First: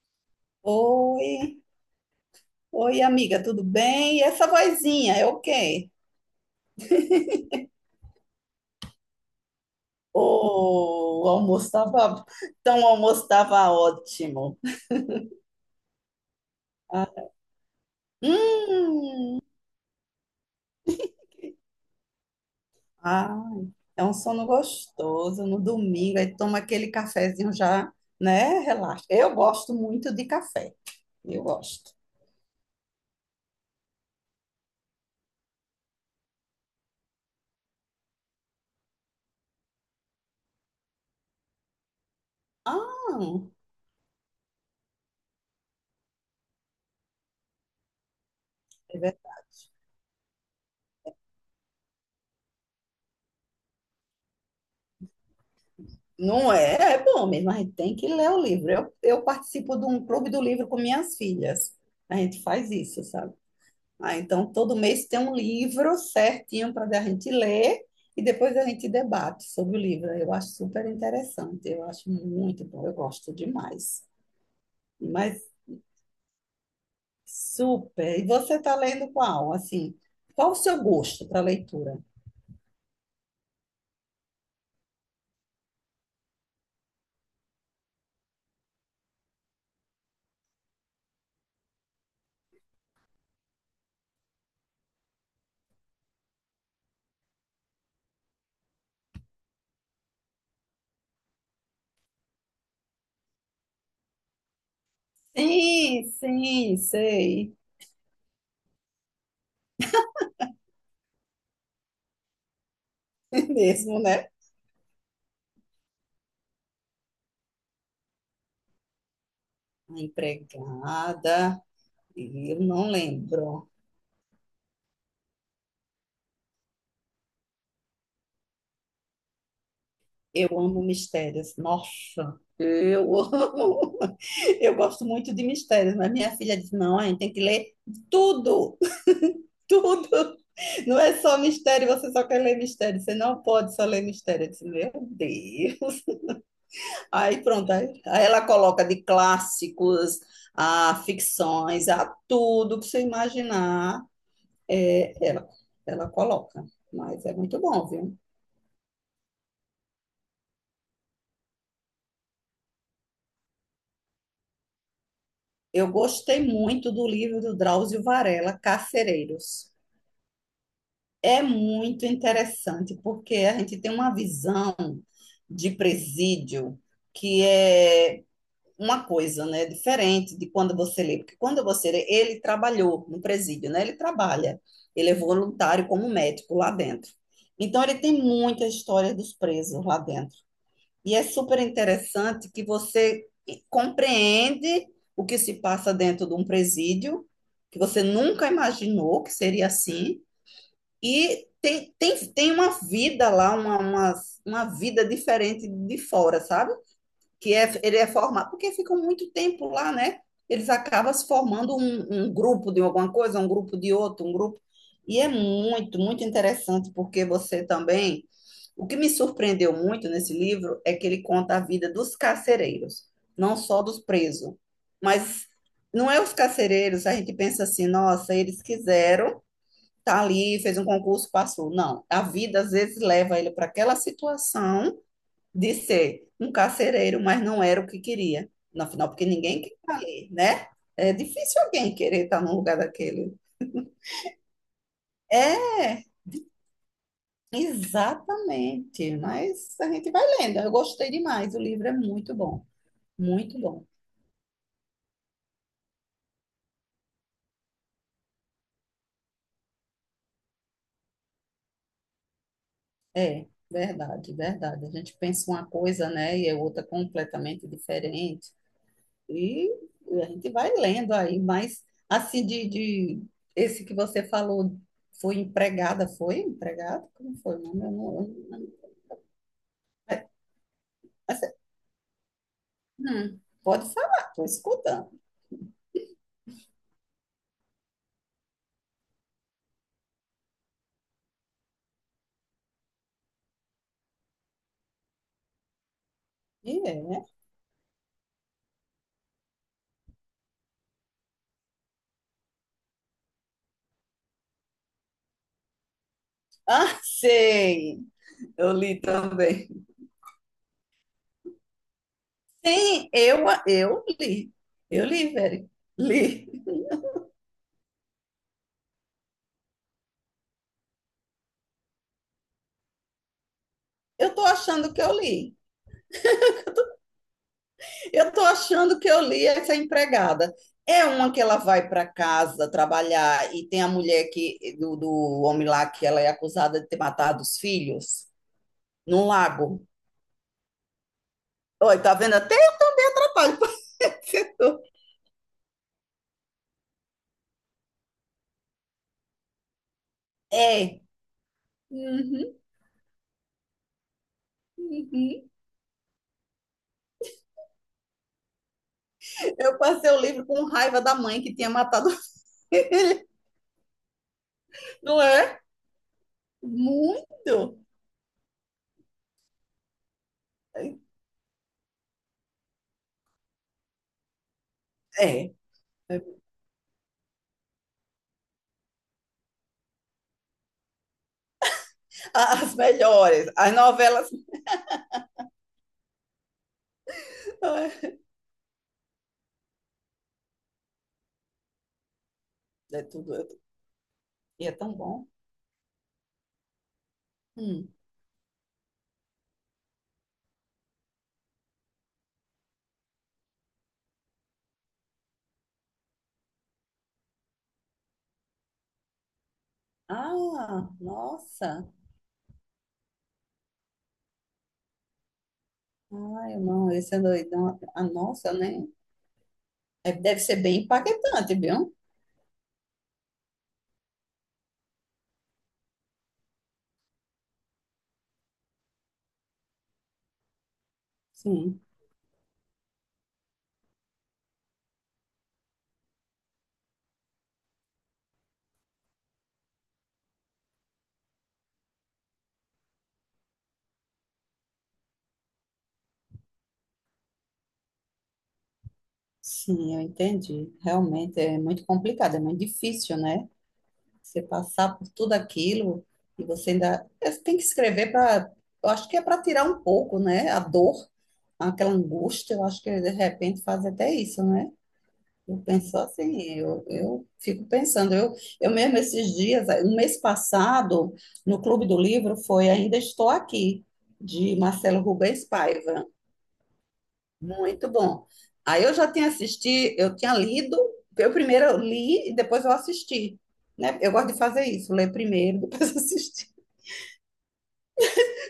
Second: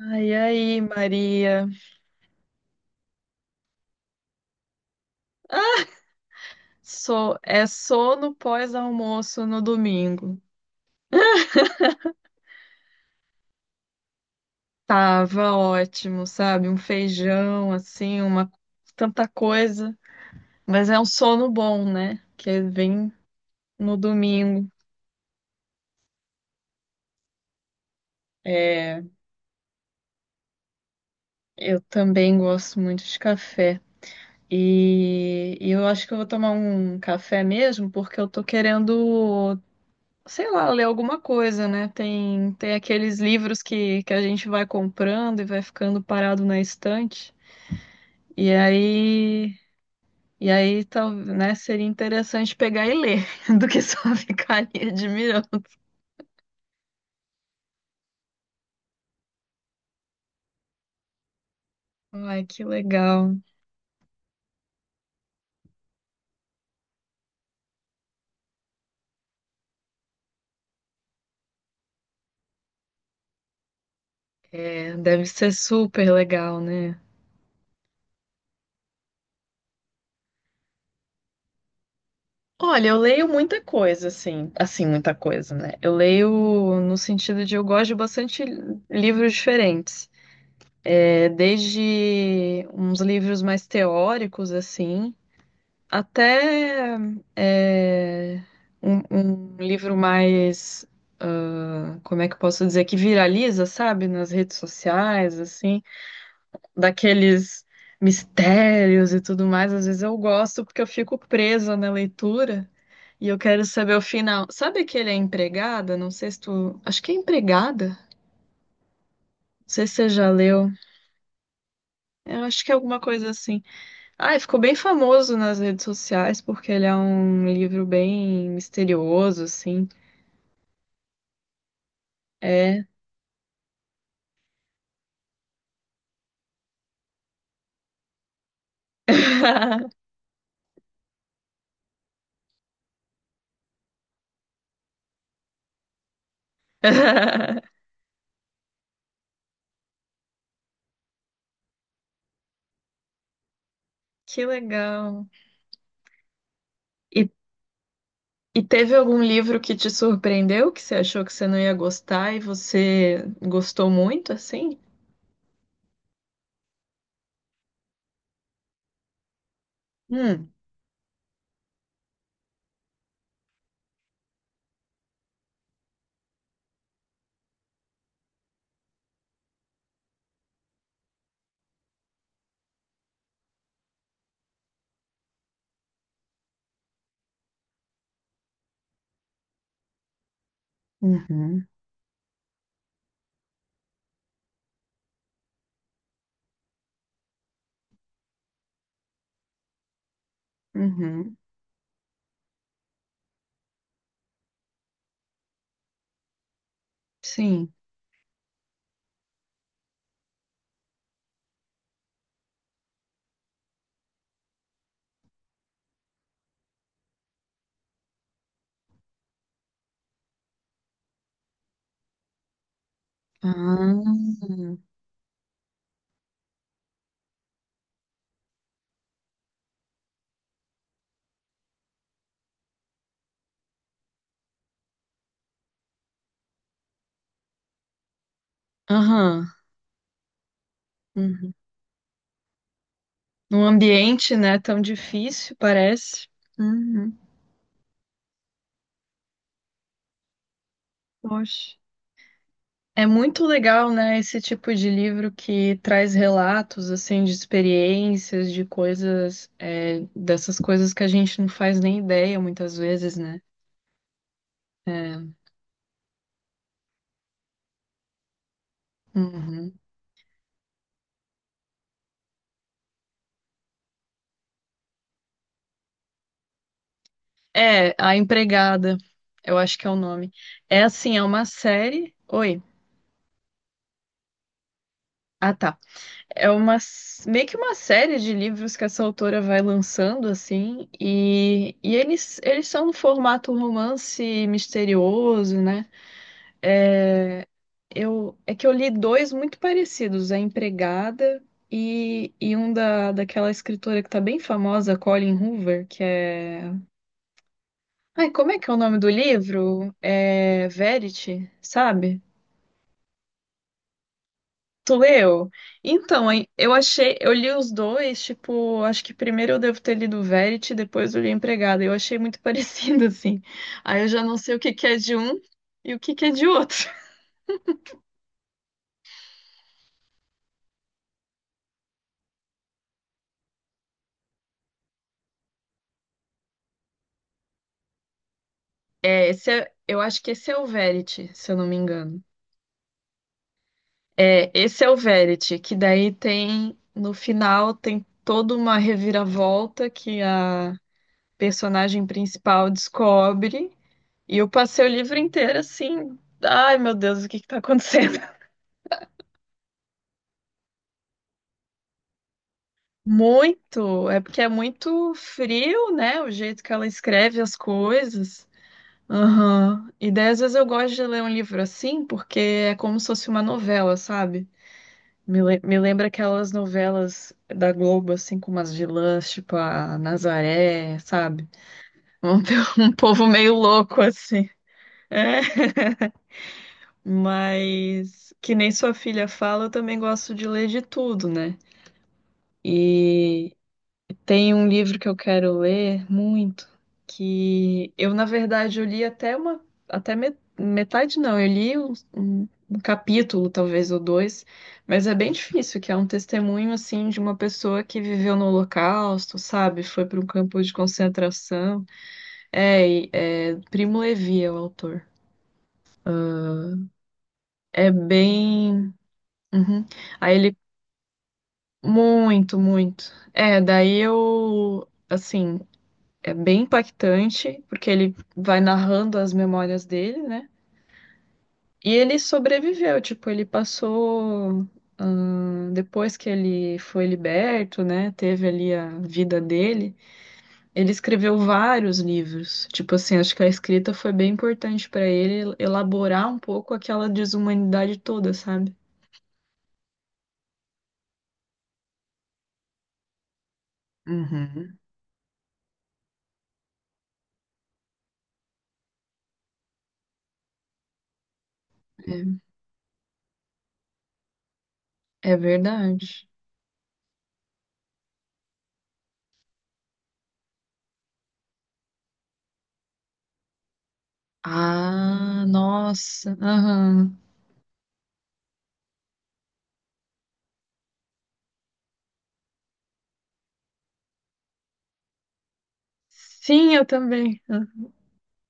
Ai, aí, Oi, Maria. oi amiga, tudo bem? E essa vozinha é o quê? So, é sono pós-almoço no domingo. Oh, o almoço estava, então o almoço estava ótimo. Tava ótimo, sabe? Um Ah, feijão, assim, uma hum, tanta coisa. Mas é um sono bom, né? Que vem ai, no é um sono domingo. gostoso no domingo, aí toma aquele cafezinho já, né? É, Relaxa. Eu gosto muito de café, eu eu gosto. também gosto muito de café. E eu acho que eu vou tomar um café mesmo, porque eu tô querendo sei lá, ler alguma coisa, né? Tem Ah, aqueles livros que a gente vai comprando e vai ficando parado na estante. E é ver- aí, e aí tal, né, seria interessante pegar e ler, do que só ficar ali admirando. não é, é bom mesmo, a gente tem que ler o livro. Eu participo de um clube do livro com minhas filhas. A gente Ai, que faz isso, sabe? legal. Ah, então, todo mês tem um livro certinho para a gente ler e depois a gente debate sobre o livro. Eu acho super interessante, eu acho muito bom, eu gosto demais. É, deve Mas ser super legal, né? super. E você está lendo qual? Assim, qual o seu gosto para leitura? Olha, eu leio muita coisa, assim, muita coisa, né? Eu leio no sentido de eu gosto de bastante livros diferentes. É, desde uns livros mais teóricos, assim, até é, um livro mais, ah, como é que eu posso dizer, que viraliza, sabe, nas redes sociais, assim, Sim, sim, sei. daqueles mistérios e tudo mais. Às vezes eu gosto porque eu fico presa na leitura e eu quero saber Mesmo, o né? final. Sabe aquele É Empregada? Não sei se tu... Acho que é Empregada. Não sei A se você já leu. empregada, Eu eu acho que é não alguma coisa assim. lembro. Ah, e ficou bem famoso nas redes sociais porque ele é um livro bem misterioso, assim. Eu amo mistérios. Nossa, É. eu amo. Eu gosto muito de mistérios, mas minha filha disse: não, a gente tem que ler tudo, tudo. Não é só mistério, você só quer ler mistério, você não pode só ler mistério. Eu disse: meu Deus. Aí pronto, aí ela coloca de clássicos a ficções, a tudo que você imaginar, Que é, legal. ela coloca. Mas E, é muito bom, viu? e teve algum livro que te surpreendeu, que você achou que você não ia gostar e você gostou muito, assim? Eu gostei muito do livro do Drauzio Varela, Carcereiros. Hum. É muito interessante, porque a gente tem uma visão de presídio que é uma coisa, né, diferente de quando você lê, porque quando você lê, ele trabalhou no presídio, né? Ele trabalha, ele é voluntário como médico lá dentro. Então ele tem muita história dos presos lá dentro. E é super Uhum. interessante que você compreende o que se passa dentro de um presídio, que você nunca imaginou que seria assim Uhum. e tem uma vida lá, uma vida diferente de fora, sabe? Que Sim. é, ele é formado, porque ficam muito tempo lá, né? Eles acabam se formando um grupo de alguma coisa, um grupo de outro, um grupo. E é muito, muito interessante, porque você também. O que me surpreendeu muito nesse livro é que ele conta a vida dos carcereiros, não só dos presos. Ah. Mas não é os carcereiros, a gente pensa assim, nossa, eles quiseram tá ali, fez um concurso, passou. Não, a vida às vezes leva ele para aquela situação de ser um carcereiro, mas não era o que queria. Afinal, porque Aham. ninguém quer estar ali, né? É Uhum. difícil alguém querer estar num lugar daquele. Num ambiente, né, tão difícil, É, parece. Uhum. exatamente. Mas a gente vai lendo. Eu gostei demais. O Poxa. livro é muito bom. É muito Muito bom. legal, né, esse tipo de livro que traz relatos, assim, de experiências, de coisas, é, dessas coisas que a gente não faz nem ideia muitas vezes, né? É, verdade, verdade. A gente É, pensa uma coisa, né? E é outra completamente diferente. E uhum. a gente vai lendo aí, mas assim de esse que você falou foi empregada, foi empregada? Como foi? Não, não, É, A não, eu não. Empregada, eu acho que é o nome. É assim, é Mas, uma série. Oi. Pode falar, estou escutando. Ah, tá. É uma meio que uma série de livros que essa autora vai lançando assim, e eles são no formato romance misterioso, né? E é, né? É, eu, é que eu li dois muito parecidos, A Empregada e um daquela escritora que tá bem famosa, Colleen Hoover, que é... Ah, sei, Ai, como é que eu é o nome li do também. livro? É Verity, sabe? Sim, eu li, Tu eu li, leu? Veri, Então, aí, li. eu achei, eu li os dois, tipo, acho que primeiro eu devo ter lido Verity, depois eu li Empregada. Eu achei muito parecido, assim. Aí eu já Eu não estou sei o que que achando é que eu de um li. e o que que é de outro. Eu estou achando que eu li essa empregada. É uma que ela vai para casa trabalhar e tem a mulher que, do homem lá que ela é acusada de ter matado os filhos no É, lago. eu acho que esse é o Verity, se eu não me Oi, tá engano. vendo? Até eu atrapalho. É, esse é o Verity, que daí tem, no final, tem toda uma reviravolta que a É. personagem Uhum, principal descobre. E eu passei o livro uhum. inteiro assim, ai meu Deus, o que que tá acontecendo? Eu passei o livro com raiva da mãe que tinha matado o filho. Muito, é porque é muito Não é? frio, né, o jeito que ela escreve as Muito. coisas. Aham. E daí às vezes eu gosto de ler um livro assim, porque é como se fosse uma novela, sabe? É. Me lembra aquelas novelas da Globo, assim, com umas vilãs, tipo a Nazaré, sabe? Um, As um povo melhores, meio as louco, novelas. assim. É. É Mas, que nem sua filha fala, eu também gosto de ler de tudo, né? É tudo. E tem E um é tão livro que eu bom. quero ler muito, Hum. que eu, na verdade, eu li até uma, até me- metade não, eu li um, um capítulo, talvez, ou dois, mas é bem difícil, que é um testemunho, assim, de uma pessoa que viveu no Holocausto, sabe? Foi para um campo de Ah, concentração. nossa. É, é Primo Levi é o autor. Ai, não, esse é doidão. É A nossa, né? bem... Uhum. É, Aí deve ser ele... bem impactante, viu? Muito, muito. É, daí eu... Assim, é bem impactante, porque ele vai narrando as memórias dele, né? Sim, E ele sobreviveu, tipo, ele passou. Hum, depois que ele foi liberto, né? Teve ali a vida dele. Ele escreveu vários livros. Tipo assim, acho que a escrita foi bem importante para ele elaborar um pouco aquela desumanidade toda, sabe? sim, eu entendi. Realmente é muito complicado, é muito difícil, né? Você Uhum. passar por tudo aquilo e você ainda é, você tem que escrever para. Eu acho que é para tirar um pouco, né? A dor, aquela angústia. Eu acho que de repente faz até isso, né? É Eu penso verdade. assim, eu fico pensando, eu mesmo esses dias, um mês passado, no Clube do Livro, foi Ainda Estou Aqui, de Marcelo Ah, Rubens Paiva. nossa. Aham. Muito bom. Aí eu já tinha assistido, eu tinha lido, eu primeiro li e depois eu assisti, né? Eu gosto de fazer isso, ler primeiro, depois assistir. Sim, eu também.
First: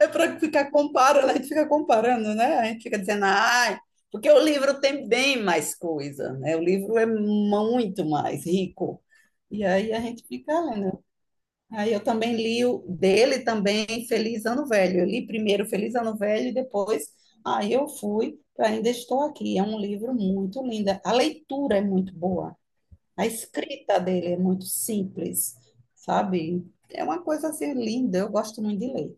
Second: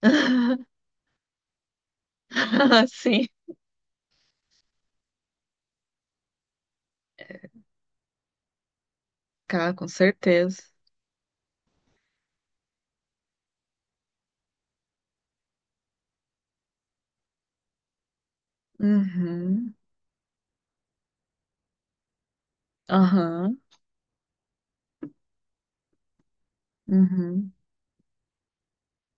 É para ficar comparando, a gente fica comparando, né? A gente fica dizendo, Sim. ai, porque o livro tem bem mais coisa, né? O livro é muito mais rico. E Cara, com aí a gente certeza. fica lendo. Aí eu também li o dele também, Feliz Ano Velho. Eu li primeiro Feliz Ano Velho e depois aí eu fui para Ainda Estou Aqui. É Uhum. um livro muito lindo. A leitura é muito boa. A Aham. escrita dele é muito simples, sabe? É uma coisa Uhum. assim linda. Eu gosto muito de ler.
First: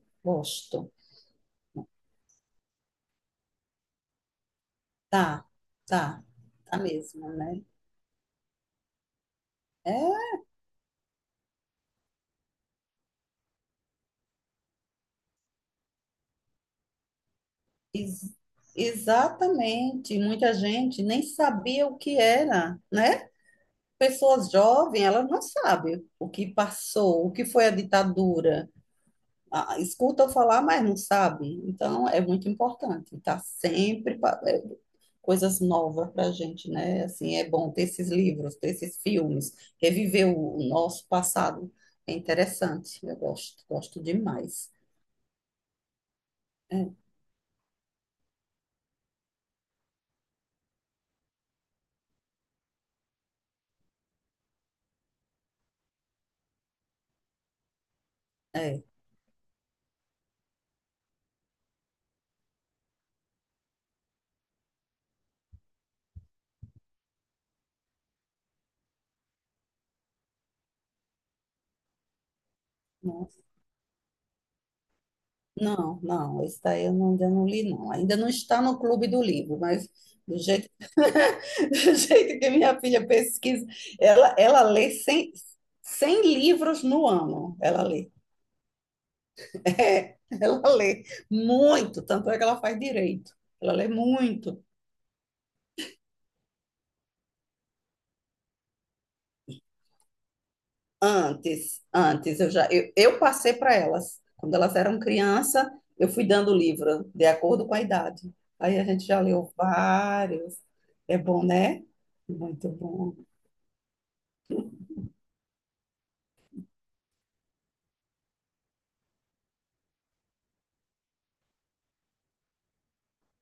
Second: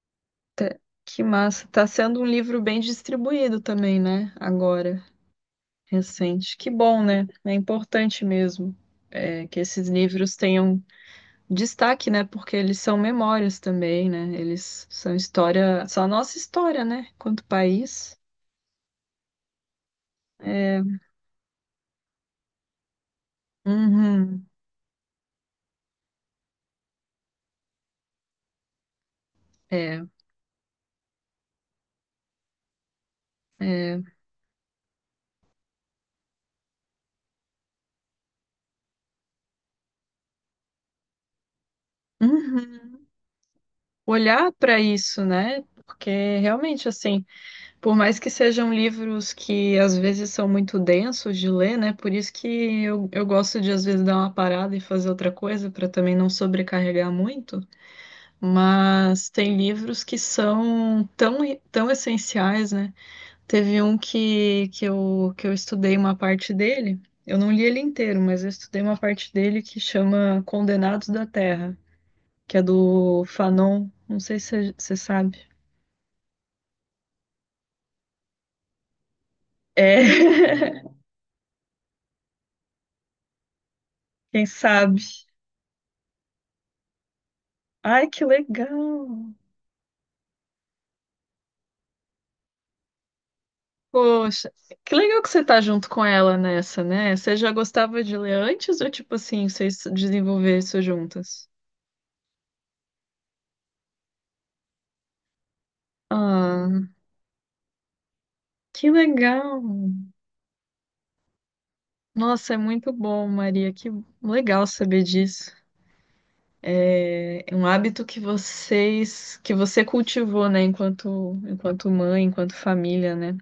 Tá- Gosto. que massa. Tá sendo um livro bem distribuído também, né? Agora, Tá, tá, recente. Que tá bom, né? mesmo, É né? importante mesmo, é, que esses É, livros tenham destaque, né? Porque eles são memórias também, né? Eles são história, são a nossa história, né? Quanto país. ex- Exatamente. Muita É. gente nem sabia o que era, né? Uhum. Pessoas jovens, elas não sabem o que passou, o que foi a ditadura. Ah, É, escuta falar, mas não sabe. Então, é muito importante. É. É, coisas novas para a gente, né? Assim, é bom ter esses livros, ter esses filmes, reviver o nosso passado. É interessante. Uhum. Eu gosto, gosto Olhar demais. para isso, né? Porque realmente, É. assim. Por mais que sejam livros que às vezes são muito densos de ler, né? Por isso que eu gosto de às vezes dar uma parada e fazer outra coisa para também não sobrecarregar muito. É. Mas tem livros que são tão, tão essenciais, né? Teve um que eu estudei uma parte dele. Eu não li ele inteiro, mas eu estudei uma parte dele que chama Condenados da Terra, que é do Nossa, Fanon. Não sei se você sabe. não, não, esse daí eu não, ainda não li, não. Ainda não está no clube do livro, mas É, do jeito, do jeito que minha filha pesquisa, ela, quem ela lê sabe. 100, 100 livros no ano. Ela Ai, lê. que legal! É, ela lê muito, tanto é que ela faz direito. Ela lê Poxa, muito. que legal que você tá junto com ela nessa, né? Você já gostava de ler antes ou tipo assim, vocês desenvolveram isso juntas? Antes, antes, eu já, eu passei para elas. Quando elas eram criança, eu fui dando Ah, livro, de acordo com a idade. Aí a que gente já leu legal! vários. É bom, né? Nossa, é Muito muito bom. bom, Maria. Que legal saber disso. É um hábito que vocês, que você cultivou, né? Enquanto mãe, enquanto família, né?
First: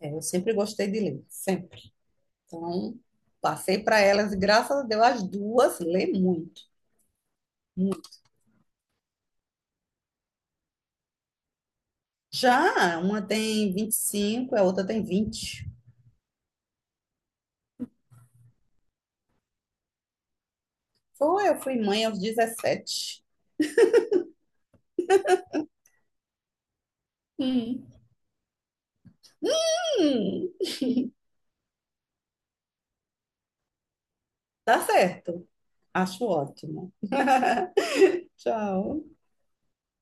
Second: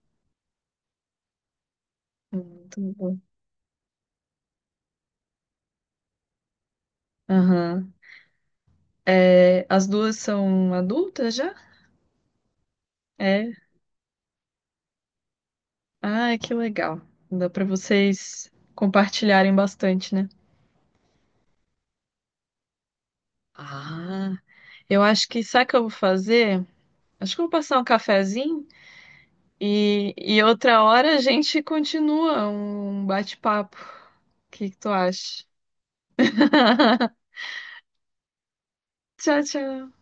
É, eu sempre gostei de ler, sempre. Muito Então, bom. passei para elas e graças a Deus as duas lê muito. Aham. É, as duas são adultas já? Já uma É. tem 25 a outra tem 20. Ah, que legal. Dá para vocês compartilharem bastante, né? Foi, eu fui mãe aos 17. Ah, eu acho que sabe o que eu vou fazer? Acho que eu vou passar um Hum. cafezinho e Hum, outra hora a gente continua um bate-papo. O que que tá tu acha? certo. Acho ótimo. Tchau. Tchau, tchau.